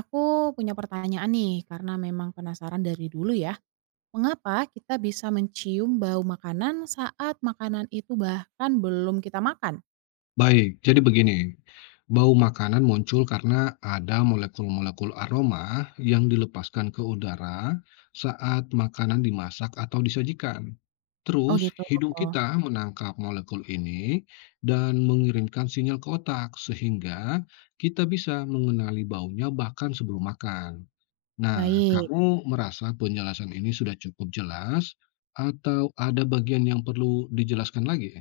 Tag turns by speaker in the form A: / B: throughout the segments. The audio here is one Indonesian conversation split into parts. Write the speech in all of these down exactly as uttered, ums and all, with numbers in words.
A: Aku punya pertanyaan nih, karena memang penasaran dari dulu ya. Mengapa kita bisa mencium bau makanan saat makanan itu bahkan belum kita makan?
B: Baik, jadi begini, bau makanan muncul karena ada molekul-molekul aroma yang dilepaskan ke udara saat makanan dimasak atau disajikan.
A: Oh
B: Terus,
A: gitu.
B: hidung kita menangkap molekul ini dan mengirimkan sinyal ke otak, sehingga kita bisa mengenali baunya bahkan sebelum makan. Nah,
A: Baik.
B: kamu merasa penjelasan ini sudah cukup jelas, atau ada bagian yang perlu dijelaskan lagi?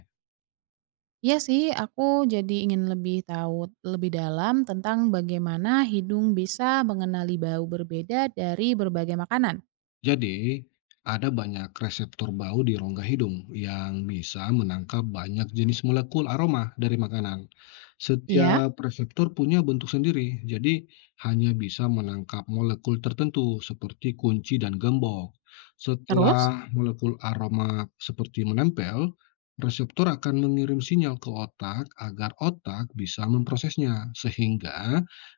A: Iya sih, aku jadi ingin lebih tahu lebih dalam tentang bagaimana hidung bisa mengenali bau berbeda dari berbagai makanan.
B: Jadi, ada banyak reseptor bau di rongga hidung yang bisa menangkap banyak jenis molekul aroma dari makanan.
A: Iya,
B: Setiap reseptor punya bentuk sendiri, jadi hanya bisa menangkap molekul tertentu seperti kunci dan gembok.
A: terus?
B: Setelah molekul aroma seperti menempel, reseptor akan mengirim sinyal ke otak agar otak bisa memprosesnya, sehingga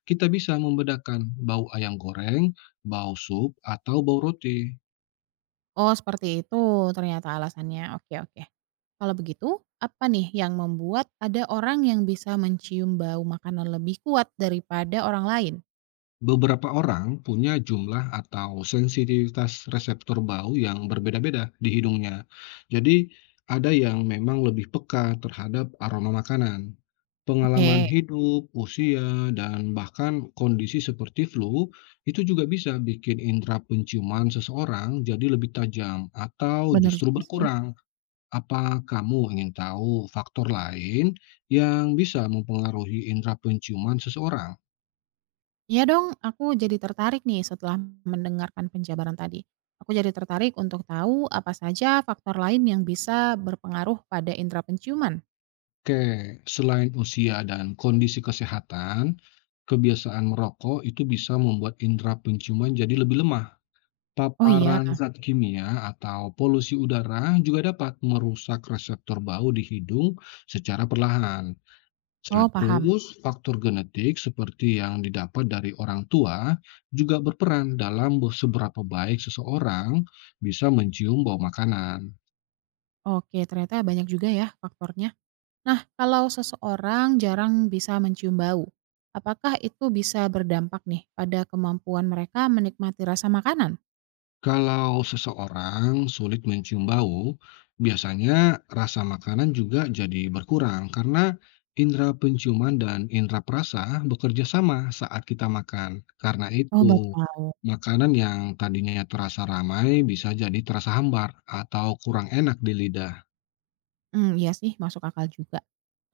B: kita bisa membedakan bau ayam goreng, bau sup, atau bau roti.
A: Oh, seperti itu ternyata alasannya. Oke, oke. Kalau begitu, apa nih yang membuat ada orang yang bisa mencium bau makanan lebih kuat daripada orang lain?
B: Beberapa orang punya jumlah atau sensitivitas reseptor bau yang berbeda-beda di hidungnya. Jadi, ada yang memang lebih peka terhadap aroma makanan.
A: Oke,
B: Pengalaman hidup, usia, dan bahkan kondisi seperti flu itu juga bisa bikin indera penciuman seseorang jadi lebih tajam atau
A: bener
B: justru
A: juga sih.
B: berkurang. Apa kamu ingin tahu faktor lain yang bisa mempengaruhi indera penciuman seseorang?
A: Iya dong, aku jadi tertarik nih setelah mendengarkan penjabaran tadi. Aku jadi tertarik untuk tahu apa saja faktor lain yang bisa berpengaruh pada indera penciuman.
B: Oke, selain usia dan kondisi kesehatan, kebiasaan merokok itu bisa membuat indera penciuman jadi lebih lemah.
A: Oh iya,
B: Paparan zat kimia atau polusi udara juga dapat merusak reseptor bau di hidung secara perlahan.
A: oh paham.
B: Terus, faktor genetik seperti yang didapat dari orang tua juga berperan dalam seberapa baik seseorang bisa mencium bau makanan.
A: Oke, ternyata banyak juga ya faktornya. Nah, kalau seseorang jarang bisa mencium bau, apakah itu bisa berdampak nih pada kemampuan mereka menikmati rasa makanan?
B: Kalau seseorang sulit mencium bau, biasanya rasa makanan juga jadi berkurang karena indera penciuman dan indera perasa bekerja sama saat kita makan. Karena
A: Oh,
B: itu,
A: baru tahu.
B: makanan yang tadinya terasa ramai bisa jadi terasa hambar atau kurang enak di lidah.
A: Hmm, iya sih, masuk akal juga.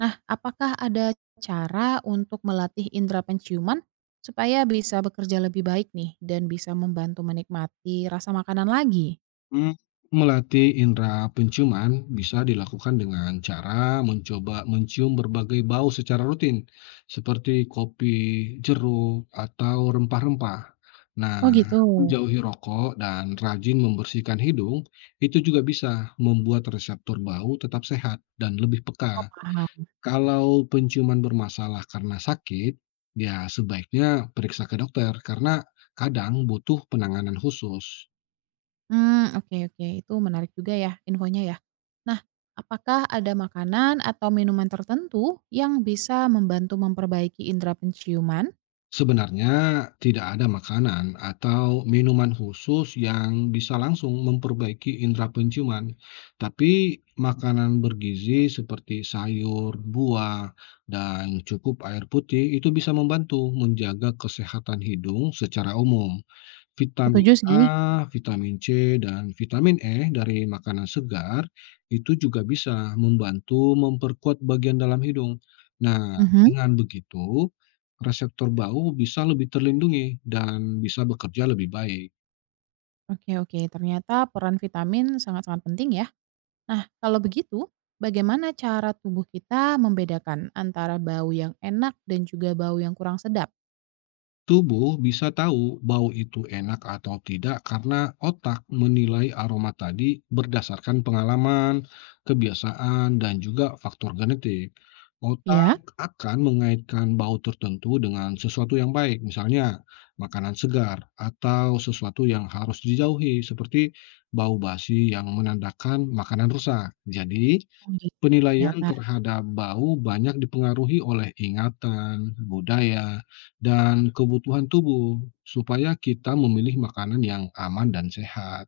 A: Nah, apakah ada cara untuk melatih indera penciuman supaya bisa bekerja lebih baik nih dan bisa membantu menikmati rasa makanan lagi?
B: Mmm, melatih indera penciuman bisa dilakukan dengan cara mencoba mencium berbagai bau secara rutin, seperti kopi, jeruk, atau rempah-rempah. Nah,
A: Oh, gitu.
B: menjauhi rokok dan rajin membersihkan hidung, itu juga bisa membuat reseptor bau tetap sehat dan lebih
A: Oh,
B: peka.
A: paham.
B: Kalau penciuman bermasalah karena sakit, ya sebaiknya periksa ke dokter karena kadang butuh penanganan khusus.
A: Hmm, oke oke, itu menarik juga ya infonya ya. Nah, apakah ada makanan atau minuman tertentu yang bisa membantu memperbaiki indera penciuman?
B: Sebenarnya tidak ada makanan atau minuman khusus yang bisa langsung memperbaiki indera penciuman, tapi makanan bergizi seperti sayur, buah, dan cukup air putih itu bisa membantu menjaga kesehatan hidung secara umum. Vitamin
A: Setuju
B: A,
A: sih.
B: vitamin C, dan vitamin E dari makanan segar itu juga bisa membantu memperkuat bagian dalam hidung. Nah,
A: Mhm.
B: dengan begitu, reseptor bau bisa lebih terlindungi dan bisa bekerja lebih baik.
A: Oke oke, ternyata peran vitamin sangat-sangat penting ya. Nah, kalau begitu bagaimana cara tubuh kita membedakan antara bau yang enak dan juga bau yang kurang sedap?
B: Tubuh bisa tahu bau itu enak atau tidak karena otak menilai aroma tadi berdasarkan pengalaman, kebiasaan, dan juga faktor genetik.
A: Ya.
B: Otak akan mengaitkan bau tertentu dengan sesuatu yang baik, misalnya makanan segar, atau sesuatu yang harus dijauhi, seperti bau basi yang menandakan makanan rusak. Jadi,
A: Oh, gitu
B: penilaian
A: ternyata.
B: terhadap bau banyak dipengaruhi oleh ingatan, budaya, dan kebutuhan tubuh, supaya kita memilih makanan yang aman dan sehat.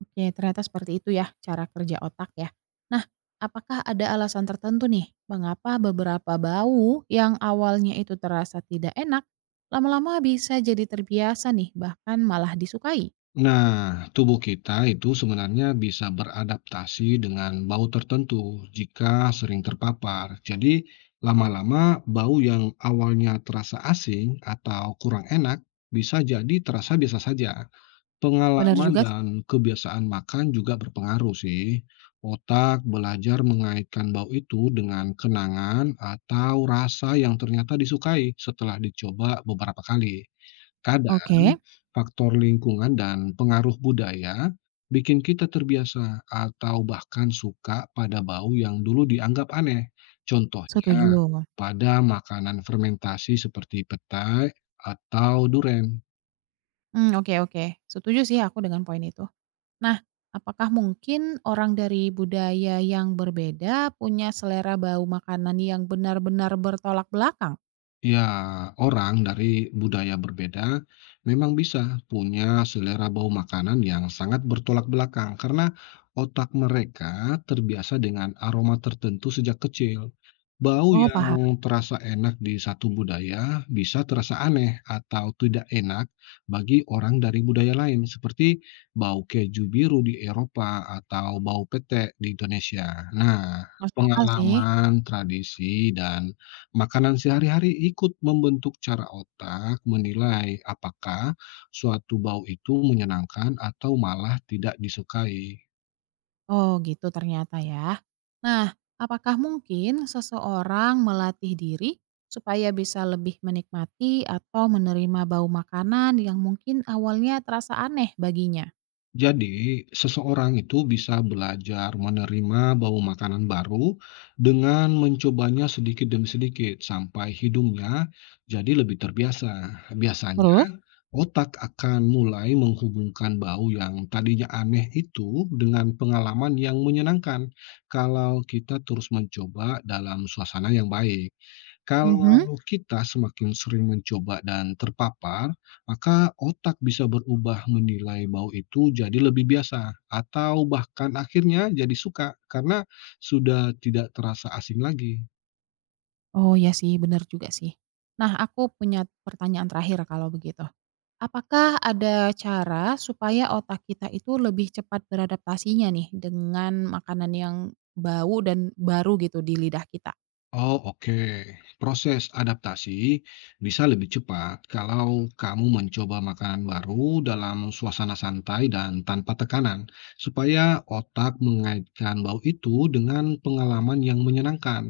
A: Oke, ternyata seperti itu ya cara kerja otak ya. Nah, apakah ada alasan tertentu nih mengapa beberapa bau yang awalnya itu terasa tidak enak, lama-lama bisa jadi terbiasa nih, bahkan malah disukai?
B: Nah, tubuh kita itu sebenarnya bisa beradaptasi dengan bau tertentu jika sering terpapar. Jadi, lama-lama bau yang awalnya terasa asing atau kurang enak bisa jadi terasa biasa saja.
A: Benar
B: Pengalaman
A: juga
B: dan
A: sih.
B: kebiasaan makan juga berpengaruh sih. Otak belajar mengaitkan bau itu dengan kenangan atau rasa yang ternyata disukai setelah dicoba beberapa kali. Kadang,
A: Oke,
B: faktor lingkungan dan pengaruh budaya bikin kita terbiasa atau bahkan suka pada bau yang dulu dianggap aneh. Contohnya,
A: setuju.
B: pada makanan fermentasi seperti petai atau duren.
A: Hmm, oke oke. Setuju sih aku dengan poin itu. Nah, apakah mungkin orang dari budaya yang berbeda punya selera bau makanan yang benar-benar bertolak belakang?
B: Ya, orang dari budaya berbeda memang bisa punya selera bau makanan yang sangat bertolak belakang karena otak mereka terbiasa dengan aroma tertentu sejak kecil. Bau
A: Oh, paham.
B: yang terasa enak di satu budaya bisa terasa aneh atau tidak enak bagi orang dari budaya lain, seperti bau keju biru di Eropa atau bau pete di Indonesia. Nah,
A: Masuk akal sih.
B: pengalaman, tradisi, dan makanan sehari-hari ikut membentuk cara otak menilai apakah suatu bau itu menyenangkan atau malah tidak disukai.
A: Oh, gitu ternyata ya. Nah, apakah mungkin seseorang melatih diri supaya bisa lebih menikmati atau menerima bau makanan yang mungkin awalnya terasa aneh baginya?
B: Jadi, seseorang itu bisa belajar menerima bau makanan baru dengan mencobanya sedikit demi sedikit sampai hidungnya jadi lebih terbiasa. Biasanya,
A: Terus?
B: otak akan mulai menghubungkan bau yang tadinya aneh itu dengan pengalaman yang menyenangkan kalau kita terus mencoba dalam suasana yang baik.
A: Mhm.
B: Kalau kita semakin sering mencoba dan terpapar, maka otak bisa berubah menilai bau itu jadi lebih biasa atau bahkan akhirnya jadi suka karena sudah tidak terasa asing lagi.
A: Oh ya sih, benar juga sih. Nah, aku punya pertanyaan terakhir kalau begitu. Apakah ada cara supaya otak kita itu lebih cepat beradaptasinya nih dengan makanan yang bau dan baru gitu di lidah kita?
B: Oh, oke. Proses adaptasi bisa lebih cepat kalau kamu mencoba makanan baru dalam suasana santai dan tanpa tekanan, supaya otak mengaitkan bau itu dengan pengalaman yang menyenangkan.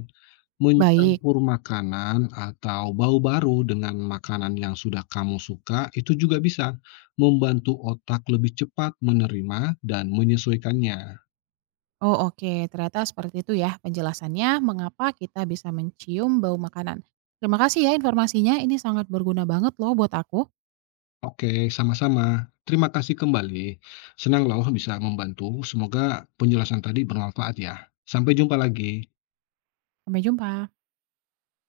A: Baik.
B: Mencampur makanan atau bau baru dengan makanan yang sudah kamu suka itu juga bisa membantu otak lebih cepat menerima dan menyesuaikannya.
A: Oh oke, ternyata seperti itu ya penjelasannya mengapa kita bisa mencium bau makanan. Terima kasih ya informasinya, ini sangat berguna banget loh buat aku.
B: Oke, sama-sama. Terima kasih kembali. Senang loh bisa membantu. Semoga penjelasan tadi bermanfaat ya. Sampai jumpa lagi.
A: Sampai jumpa.